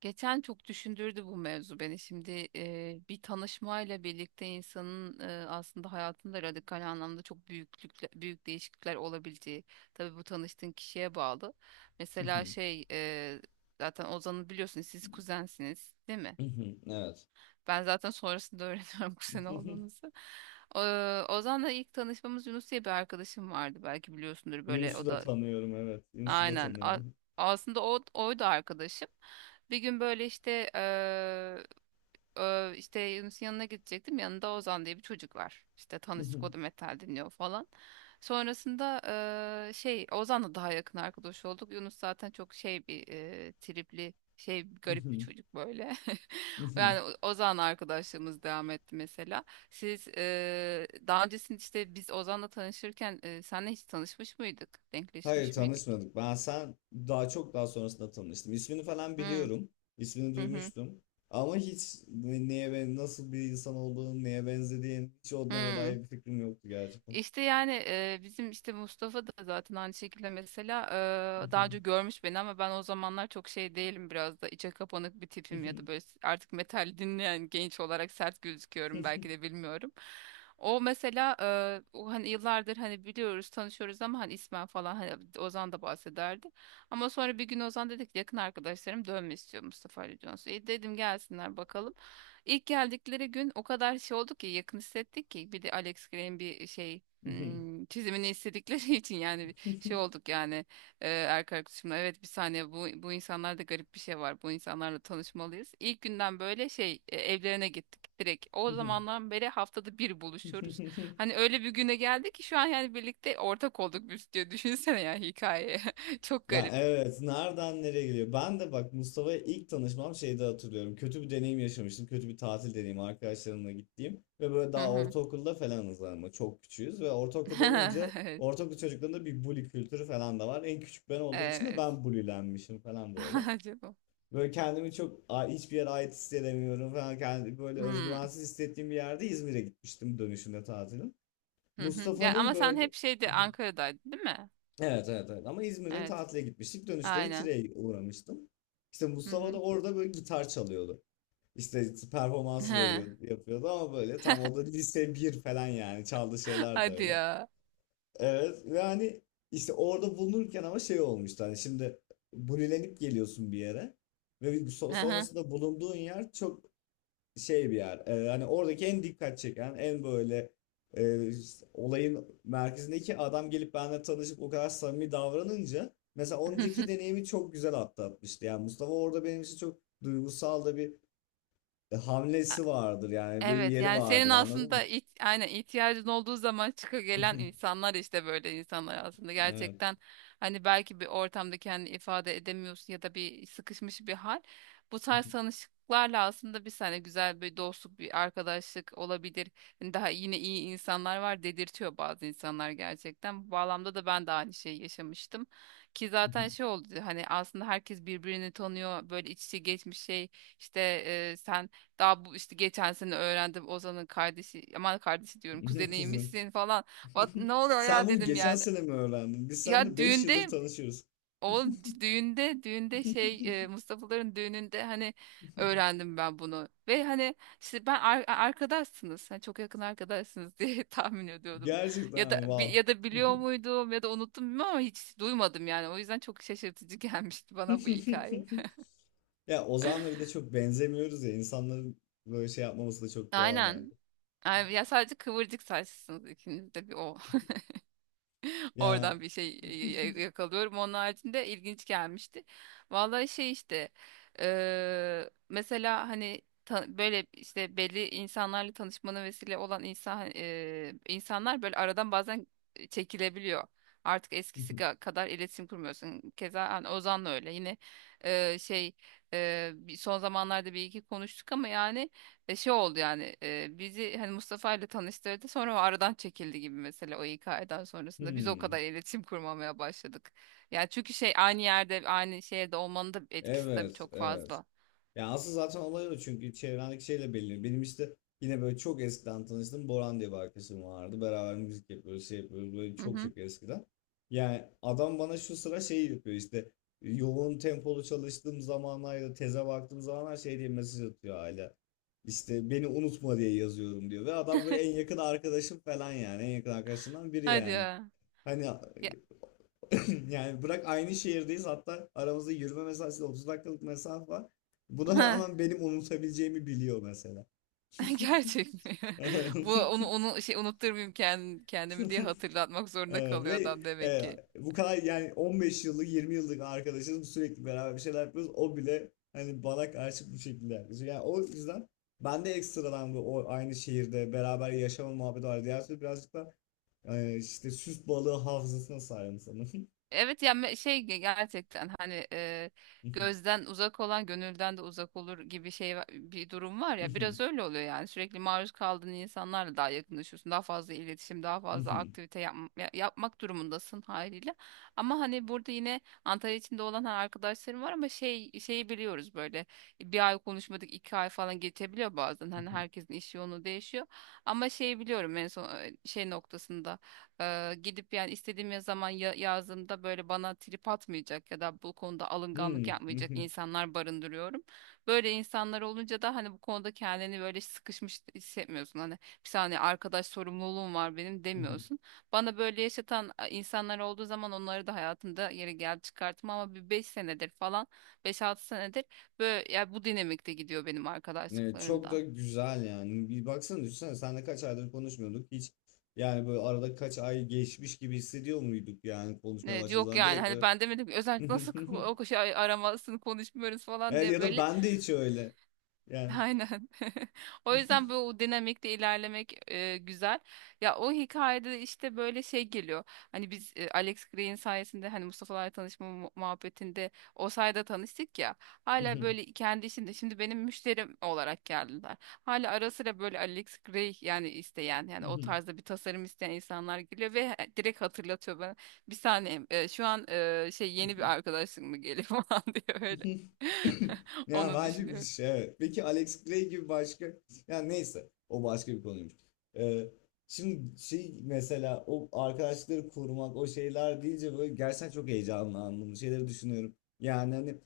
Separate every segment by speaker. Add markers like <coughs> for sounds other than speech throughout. Speaker 1: Geçen çok düşündürdü bu mevzu beni. Şimdi bir tanışmayla birlikte insanın aslında hayatında radikal anlamda çok büyük değişiklikler olabileceği. Tabii bu tanıştığın kişiye bağlı.
Speaker 2: Hı
Speaker 1: Mesela
Speaker 2: hı.
Speaker 1: zaten Ozan'ı biliyorsunuz, siz kuzensiniz değil mi?
Speaker 2: Hı hı. Evet.
Speaker 1: Ben zaten sonrasında öğreniyorum <laughs> kuzen
Speaker 2: <laughs>
Speaker 1: olduğunuzu. O, Ozan'la ilk tanışmamız, Yunus diye bir arkadaşım vardı. Belki biliyorsundur, böyle
Speaker 2: Yunus'u
Speaker 1: o
Speaker 2: da
Speaker 1: da
Speaker 2: tanıyorum, evet. Yunus'u da
Speaker 1: aynen.
Speaker 2: tanıyorum.
Speaker 1: Aslında oydu arkadaşım. Bir gün böyle işte işte Yunus'un yanına gidecektim. Yanında Ozan diye bir çocuk var. İşte
Speaker 2: Hı
Speaker 1: tanıştık,
Speaker 2: hı.
Speaker 1: o da metal dinliyor falan. Sonrasında Ozan'la daha yakın arkadaş olduk. Yunus zaten çok şey bir tripli şey,
Speaker 2: Hı
Speaker 1: garip bir
Speaker 2: hı.
Speaker 1: çocuk böyle.
Speaker 2: Hı
Speaker 1: <laughs>
Speaker 2: hı.
Speaker 1: Yani Ozan'la arkadaşlığımız devam etti mesela. Siz daha öncesinde, işte biz Ozan'la tanışırken senle hiç tanışmış mıydık?
Speaker 2: Hayır,
Speaker 1: Denkleşmiş miydik?
Speaker 2: tanışmadık. Ben sen daha çok daha sonrasında tanıştım. İsmini falan
Speaker 1: Hmm.
Speaker 2: biliyorum. İsmini
Speaker 1: Hı hı.
Speaker 2: duymuştum. Ama hiç neye ben nasıl bir insan olduğunu, neye benzediğin, hiç onlara
Speaker 1: Hı.
Speaker 2: dair bir fikrim yoktu gerçekten.
Speaker 1: İşte yani bizim işte Mustafa da zaten aynı şekilde mesela
Speaker 2: Hı
Speaker 1: daha
Speaker 2: hı.
Speaker 1: önce görmüş beni, ama ben o zamanlar çok şey değilim, biraz da içe kapanık bir
Speaker 2: Hı
Speaker 1: tipim ya da
Speaker 2: hı.
Speaker 1: böyle artık metal dinleyen genç olarak sert gözüküyorum belki de, bilmiyorum. O mesela o hani yıllardır hani biliyoruz, tanışıyoruz ama hani ismen falan hani Ozan da bahsederdi. Ama sonra bir gün Ozan dedik, yakın arkadaşlarım dönme istiyor, Mustafa Ali Jones. Dedim gelsinler bakalım. İlk geldikleri gün o kadar şey oldu ki, yakın hissettik ki, bir de Alex Gray'in bir şey,
Speaker 2: Hı hı.
Speaker 1: hmm, çizimini istedikleri <laughs> için yani bir
Speaker 2: Hı
Speaker 1: şey
Speaker 2: hı.
Speaker 1: olduk yani. Erkek arkadaşımla, evet, bir saniye, bu bu insanlarda garip bir şey var, bu insanlarla tanışmalıyız. İlk günden böyle evlerine gittik direkt, o
Speaker 2: Hı hı.
Speaker 1: zamandan beri haftada bir
Speaker 2: Hı hı.
Speaker 1: buluşuyoruz.
Speaker 2: Hı hı.
Speaker 1: Hani öyle bir güne geldik ki, şu an yani birlikte ortak olduk biz, diyor düşünsene ya, hikaye <laughs> çok
Speaker 2: Ya
Speaker 1: garip.
Speaker 2: evet, nereden nereye geliyor? Ben de bak, Mustafa'ya ilk tanışmam şeyde hatırlıyorum. Kötü bir deneyim yaşamıştım. Kötü bir tatil deneyimi, arkadaşlarımla gittiğim. Ve böyle
Speaker 1: Hı
Speaker 2: daha
Speaker 1: hı.
Speaker 2: ortaokulda falanız ama çok küçüğüz. Ve ortaokulda olunca
Speaker 1: <laughs>
Speaker 2: ortaokul çocuklarında bir bully kültürü falan da var. En küçük ben olduğum için de
Speaker 1: Evet.
Speaker 2: ben bullylenmişim falan böyle.
Speaker 1: <laughs> Acaba.
Speaker 2: Böyle kendimi çok hiçbir yere ait hissedemiyorum falan. Kendimi böyle
Speaker 1: Hmm.
Speaker 2: özgüvensiz hissettiğim bir yerde İzmir'e gitmiştim, dönüşünde tatilin.
Speaker 1: Hı hı. Ya
Speaker 2: Mustafa'nın
Speaker 1: ama sen
Speaker 2: böyle…
Speaker 1: hep şeydi,
Speaker 2: <laughs>
Speaker 1: Ankara'daydın değil mi?
Speaker 2: Evet, evet, evet, ama İzmir'e
Speaker 1: Evet.
Speaker 2: tatile gitmiştik. Dönüşte de
Speaker 1: Aynen.
Speaker 2: Tire'ye uğramıştım. İşte
Speaker 1: Hı
Speaker 2: Mustafa
Speaker 1: hı.
Speaker 2: da orada böyle gitar çalıyordu. İşte performans veriyordu,
Speaker 1: <laughs>
Speaker 2: yapıyordu ama böyle tam o da lise 1 falan, yani çaldığı şeyler de
Speaker 1: Hadi
Speaker 2: öyle.
Speaker 1: ya.
Speaker 2: Evet ve hani işte orada bulunurken ama şey olmuştu, hani şimdi bulilenip geliyorsun bir yere ve bir
Speaker 1: Aha.
Speaker 2: sonrasında bulunduğun yer çok şey bir yer. Hani oradaki en dikkat çeken, en böyle e, olayın merkezindeki adam gelip benimle tanışıp o kadar samimi davranınca mesela önceki
Speaker 1: <laughs>
Speaker 2: deneyimi çok güzel atlatmıştı. Yani Mustafa orada benim için çok duygusal da bir hamlesi vardır. Yani benim
Speaker 1: Evet,
Speaker 2: yeri
Speaker 1: yani senin
Speaker 2: vardır, anladın
Speaker 1: aslında
Speaker 2: mı?
Speaker 1: aynen ihtiyacın olduğu zaman çıka gelen
Speaker 2: <laughs>
Speaker 1: insanlar, işte böyle insanlar aslında
Speaker 2: Evet.
Speaker 1: gerçekten, hani belki bir ortamda kendini ifade edemiyorsun ya da bir sıkışmış bir hal. Bu tarz tanışıklarla aslında bir sene güzel bir dostluk, bir arkadaşlık olabilir. Hani daha yine iyi insanlar var dedirtiyor bazı insanlar gerçekten. Bu bağlamda da ben de aynı şeyi yaşamıştım. Ki zaten şey oldu, hani aslında herkes birbirini tanıyor, böyle iç içe geçmiş şey işte, sen daha bu işte geçen sene öğrendim, Ozan'ın kardeşi, aman kardeşi diyorum,
Speaker 2: <laughs> Kuzum.
Speaker 1: kuzeniymişsin falan. Bak ne
Speaker 2: <laughs>
Speaker 1: oluyor
Speaker 2: Sen
Speaker 1: ya,
Speaker 2: bunu
Speaker 1: dedim
Speaker 2: geçen
Speaker 1: yani.
Speaker 2: sene mi öğrendin? Biz
Speaker 1: Ya
Speaker 2: seninle beş yıldır
Speaker 1: düğünde,
Speaker 2: tanışıyoruz.
Speaker 1: o düğünde
Speaker 2: <laughs>
Speaker 1: Mustafa'ların düğününde hani öğrendim ben bunu. Ve hani işte ben arkadaşsınız, hani çok yakın arkadaşsınız <laughs> diye tahmin ediyordum. Ya
Speaker 2: Gerçekten,
Speaker 1: da bi-
Speaker 2: wow.
Speaker 1: ya da biliyor muydum ya da unuttum bilmiyorum ama hiç duymadım yani. O yüzden çok şaşırtıcı <laughs> gelmişti bana bu hikaye.
Speaker 2: <laughs> Ya Ozan'la bir de çok benzemiyoruz ya. İnsanların böyle şey yapmaması da çok doğal bence.
Speaker 1: Aynen. Ay, ya sadece kıvırcık saçlısınız ikiniz de, bir o. <laughs>
Speaker 2: Ya.
Speaker 1: Oradan bir şey
Speaker 2: <laughs>
Speaker 1: yakalıyorum. Onun haricinde ilginç gelmişti. Vallahi şey işte mesela hani böyle işte belli insanlarla tanışmana vesile olan insan, insanlar böyle aradan bazen çekilebiliyor. Artık eskisi kadar iletişim kurmuyorsun. Keza hani Ozan'la öyle. Yine eee, şey son zamanlarda bir iki konuştuk ama yani oldu yani, bizi hani Mustafa ile tanıştırdı, sonra o aradan çekildi gibi mesela, o hikayeden sonrasında biz o kadar
Speaker 2: Hmm.
Speaker 1: iletişim kurmamaya başladık. Yani çünkü şey, aynı yerde, aynı şehirde olmanın da etkisi tabii
Speaker 2: Evet,
Speaker 1: çok
Speaker 2: evet.
Speaker 1: fazla.
Speaker 2: Ya aslında zaten olay o, çünkü çevrendeki şeyle belirli. Benim işte yine böyle çok eskiden tanıştığım Boran diye bir arkadaşım vardı. Beraber müzik yapıyoruz, şey yapıyoruz böyle
Speaker 1: Hı
Speaker 2: çok
Speaker 1: hı.
Speaker 2: çok eskiden. Yani adam bana şu sıra şey yapıyor, işte yoğun tempolu çalıştığım zamanlar ya da teze baktığım zamanlar şey diye mesaj atıyor hala. İşte beni unutma diye yazıyorum diyor. Ve adam böyle en yakın arkadaşım falan, yani en yakın arkadaşından biri
Speaker 1: Hadi
Speaker 2: yani.
Speaker 1: ya.
Speaker 2: Hani…
Speaker 1: Ya-
Speaker 2: <coughs> <laughs> Yani bırak, aynı şehirdeyiz, hatta aramızda yürüme mesafesi 30 dakikalık mesafe var. Buna rağmen benim unutabileceğimi biliyor mesela.
Speaker 1: <laughs> Gerçek mi? <laughs> Bu onu
Speaker 2: <laughs>
Speaker 1: onu şey unutturmayayım kendimi diye hatırlatmak zorunda
Speaker 2: Evet
Speaker 1: kalıyor
Speaker 2: ve
Speaker 1: adam demek
Speaker 2: e,
Speaker 1: ki.
Speaker 2: bu kadar yani 15 yıllık 20 yıllık arkadaşız, sürekli beraber bir şeyler yapıyoruz. O bile hani bana karşı bu şekilde yaklaşıyor. Yani o yüzden ben de ekstradan bu o aynı şehirde beraber yaşama muhabbeti var. Diğer türlü birazcık da işte süs balığı hafızasına sahibim sanırım.
Speaker 1: Evet ya gerçekten hani gözden uzak olan gönülden de uzak olur gibi şey bir durum var ya, biraz öyle oluyor yani, sürekli maruz kaldığın insanlarla daha yakınlaşıyorsun, daha fazla iletişim, daha fazla aktivite yapmak durumundasın haliyle. Ama hani burada yine Antalya içinde olan hani arkadaşlarım var ama şey, şeyi biliyoruz böyle, bir ay konuşmadık, iki ay falan geçebiliyor bazen, hani herkesin iş yoğunluğu değişiyor. Ama şeyi biliyorum, en son şey noktasında gidip yani istediğim zaman yazdığımda böyle bana trip atmayacak ya da bu konuda alınganlık yapmayacak
Speaker 2: <laughs>
Speaker 1: insanlar barındırıyorum. Böyle insanlar olunca da hani bu konuda kendini böyle sıkışmış hissetmiyorsun. Hani bir saniye arkadaş sorumluluğum var benim
Speaker 2: Hı hı.
Speaker 1: demiyorsun. Bana böyle yaşatan insanlar olduğu zaman onları da hayatımda yeri gel çıkarttım ama bir beş senedir falan, beş altı senedir böyle ya, bu dinamikte gidiyor benim
Speaker 2: Evet, çok da
Speaker 1: arkadaşlıklarımda.
Speaker 2: güzel yani. Bir baksana, düşünsene, senle kaç aydır konuşmuyorduk hiç. Yani böyle arada kaç ay geçmiş gibi hissediyor muyduk yani, konuşmaya
Speaker 1: Evet,
Speaker 2: başladığımız
Speaker 1: yok
Speaker 2: zaman
Speaker 1: yani
Speaker 2: direkt
Speaker 1: hani
Speaker 2: böyle.
Speaker 1: ben demedim ki özellikle nasıl
Speaker 2: <laughs>
Speaker 1: o şey aramasını, konuşmuyoruz falan
Speaker 2: Evet,
Speaker 1: diye
Speaker 2: ya da
Speaker 1: böyle.
Speaker 2: ben de hiç öyle. Yani.
Speaker 1: Aynen. <laughs> O yüzden böyle o dinamikte ilerlemek güzel. Ya o hikayede işte böyle şey geliyor, hani biz Alex Gray'in sayesinde hani Mustafa'larla tanışma muhabbetinde o sayede tanıştık ya. Hala böyle kendi işinde şimdi benim müşterim olarak geldiler. Hala ara sıra böyle Alex Gray yani isteyen, yani o tarzda bir tasarım isteyen insanlar geliyor ve direkt hatırlatıyor bana. Bir saniye şu an yeni bir
Speaker 2: <laughs>
Speaker 1: arkadaşın mı geliyor <laughs> falan diyor öyle.
Speaker 2: <laughs>
Speaker 1: <laughs>
Speaker 2: Yani
Speaker 1: Onu
Speaker 2: bence bir
Speaker 1: düşünüyorum.
Speaker 2: şey, evet. Peki Alex Gray gibi başka, yani neyse, o başka bir konuymuş. Ee, Şimdi şey mesela, o arkadaşları korumak o şeyler deyince böyle gerçekten çok heyecanlandım. Bu şeyleri düşünüyorum. Yani hani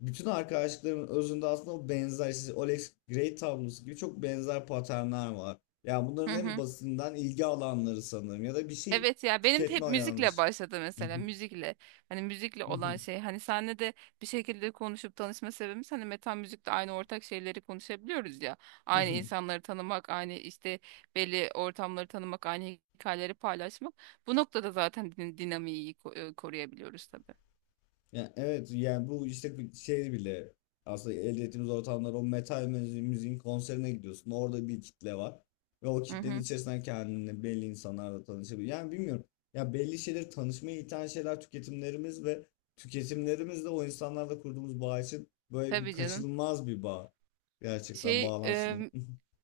Speaker 2: bütün arkadaşlıkların özünde aslında o benzer, işte Alex Gray tablosu gibi çok benzer paternler var. Yani
Speaker 1: Hı
Speaker 2: bunların en
Speaker 1: hı.
Speaker 2: basitinden ilgi alanları sanırım ya da bir şey
Speaker 1: Evet ya benim de hep
Speaker 2: tüketme
Speaker 1: müzikle
Speaker 2: yanlış.
Speaker 1: başladı mesela, müzikle, hani müzikle olan şey, hani senle de bir şekilde konuşup tanışma sebebimiz hani metal müzikte aynı ortak şeyleri konuşabiliyoruz ya, aynı
Speaker 2: <laughs>
Speaker 1: insanları tanımak, aynı işte belli ortamları tanımak, aynı hikayeleri paylaşmak, bu noktada zaten dinamiği iyi koruyabiliyoruz tabii.
Speaker 2: Yani evet, yani bu işte bir şey bile aslında elde ettiğimiz ortamlar, o metal müziğin konserine gidiyorsun. Orada bir kitle var. Ve o
Speaker 1: Hı
Speaker 2: kitlenin
Speaker 1: hı.
Speaker 2: içerisinden kendini belli insanlarla tanışabilir. Yani bilmiyorum. Ya belli şeyler tanışmaya iten şeyler tüketimlerimiz ve tüketimlerimizle o insanlarla kurduğumuz bağ için böyle bir
Speaker 1: Tabii canım
Speaker 2: kaçınılmaz bir bağ. Gerçekten
Speaker 1: şey
Speaker 2: bağlantısını.
Speaker 1: em,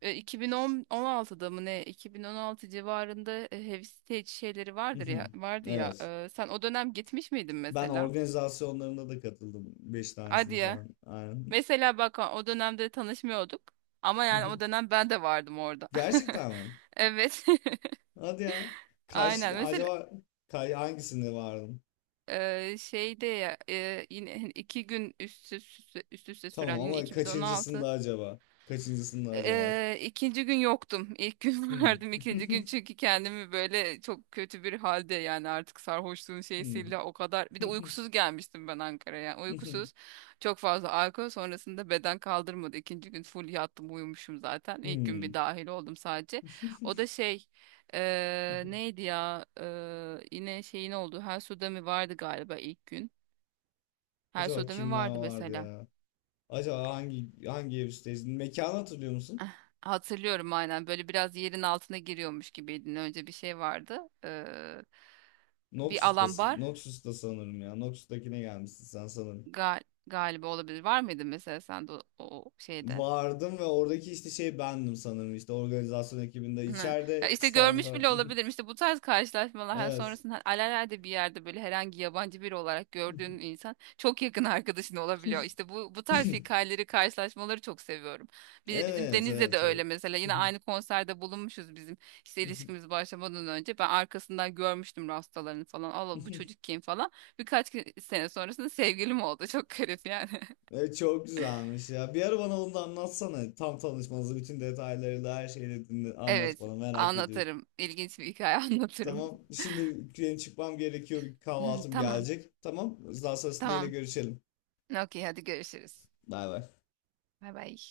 Speaker 1: 2016'da mı ne, 2016 civarında Heavy Stage şeyleri vardır ya,
Speaker 2: <laughs>
Speaker 1: vardı ya.
Speaker 2: Evet.
Speaker 1: E, sen o dönem gitmiş miydin
Speaker 2: Ben
Speaker 1: mesela?
Speaker 2: organizasyonlarında da katıldım. Beş
Speaker 1: Hadi
Speaker 2: tanesini
Speaker 1: ya.
Speaker 2: falan. Aynen.
Speaker 1: Mesela bak, o dönemde tanışmıyorduk. Ama yani o
Speaker 2: <laughs>
Speaker 1: dönem ben de vardım orada. <laughs>
Speaker 2: Gerçekten mi?
Speaker 1: Evet.
Speaker 2: Hadi ya.
Speaker 1: <laughs>
Speaker 2: Kaç,
Speaker 1: Aynen. Mesela
Speaker 2: acaba hangisinde vardın?
Speaker 1: şeyde ya, yine hani iki gün üst üste
Speaker 2: Tamam
Speaker 1: süren, yine
Speaker 2: ama kaçıncısında
Speaker 1: 2016.
Speaker 2: acaba? Kaçıncısında acaba?
Speaker 1: İkinci gün yoktum. İlk gün <laughs>
Speaker 2: Hmm.
Speaker 1: vardım. İkinci gün,
Speaker 2: <laughs>
Speaker 1: çünkü kendimi böyle çok kötü bir halde, yani artık sarhoşluğun
Speaker 2: Hmm.
Speaker 1: şeysiyle o kadar. Bir de
Speaker 2: <laughs>
Speaker 1: uykusuz gelmiştim ben Ankara'ya, yani uykusuz. Çok fazla alkol sonrasında beden kaldırmadı. İkinci gün full yattım, uyumuşum zaten. İlk gün bir
Speaker 2: Hmm.
Speaker 1: dahil oldum sadece. O da
Speaker 2: <laughs>
Speaker 1: şey, neydi ya. Yine şeyin oldu. Her suda mı vardı galiba ilk gün. Her
Speaker 2: Acaba
Speaker 1: suda mı
Speaker 2: kimler
Speaker 1: vardı
Speaker 2: vardı
Speaker 1: mesela.
Speaker 2: ya? Acaba hangi evisteyiz? Mekanı hatırlıyor
Speaker 1: Eh,
Speaker 2: musun?
Speaker 1: Hatırlıyorum, aynen, böyle biraz yerin altına giriyormuş gibiydin. Önce bir şey vardı. Bir alan
Speaker 2: Noxus'tasın.
Speaker 1: bar,
Speaker 2: Noxus'ta sanırım ya. Noxus'takine gelmişsin sen sanırım.
Speaker 1: gal galiba olabilir. Var mıydı mesela sen de o şeyde?
Speaker 2: Vardım ve oradaki işte şey bendim sanırım, işte organizasyon ekibinde
Speaker 1: Hı. Ya
Speaker 2: içeride
Speaker 1: işte
Speaker 2: stand
Speaker 1: görmüş
Speaker 2: falan.
Speaker 1: bile olabilirim.
Speaker 2: <laughs>
Speaker 1: İşte bu tarz karşılaşmalar hani,
Speaker 2: Evet.
Speaker 1: sonrasında hani alelade bir yerde böyle herhangi yabancı biri olarak gördüğün insan çok yakın arkadaşın olabiliyor. İşte bu tarz
Speaker 2: <laughs>
Speaker 1: hikayeleri, karşılaşmaları çok seviyorum. Bizim
Speaker 2: Evet,
Speaker 1: Deniz'le de
Speaker 2: evet,
Speaker 1: öyle
Speaker 2: evet.
Speaker 1: mesela. Yine aynı konserde bulunmuşuz bizim işte ilişkimiz başlamadan önce. Ben arkasından görmüştüm rastalarını falan. Allah bu
Speaker 2: <laughs>
Speaker 1: çocuk kim falan. Birkaç sene sonrasında sevgilim oldu. Çok garip yani. <laughs>
Speaker 2: Evet, çok güzelmiş ya. Bir ara bana onu da anlatsana. Tam tanışmanızı, bütün detaylarıyla her şeyle dinle, anlat
Speaker 1: Evet,
Speaker 2: bana, merak ediyorum.
Speaker 1: anlatırım. İlginç bir hikaye <laughs> anlatırım.
Speaker 2: Tamam. Şimdi benim çıkmam gerekiyor. Bir
Speaker 1: Hı,
Speaker 2: kahvaltım
Speaker 1: tamam,
Speaker 2: gelecek. Tamam. Daha sonrasında yine
Speaker 1: tamam.
Speaker 2: görüşelim.
Speaker 1: Okey, hadi görüşürüz.
Speaker 2: Bay bay.
Speaker 1: Bay bay.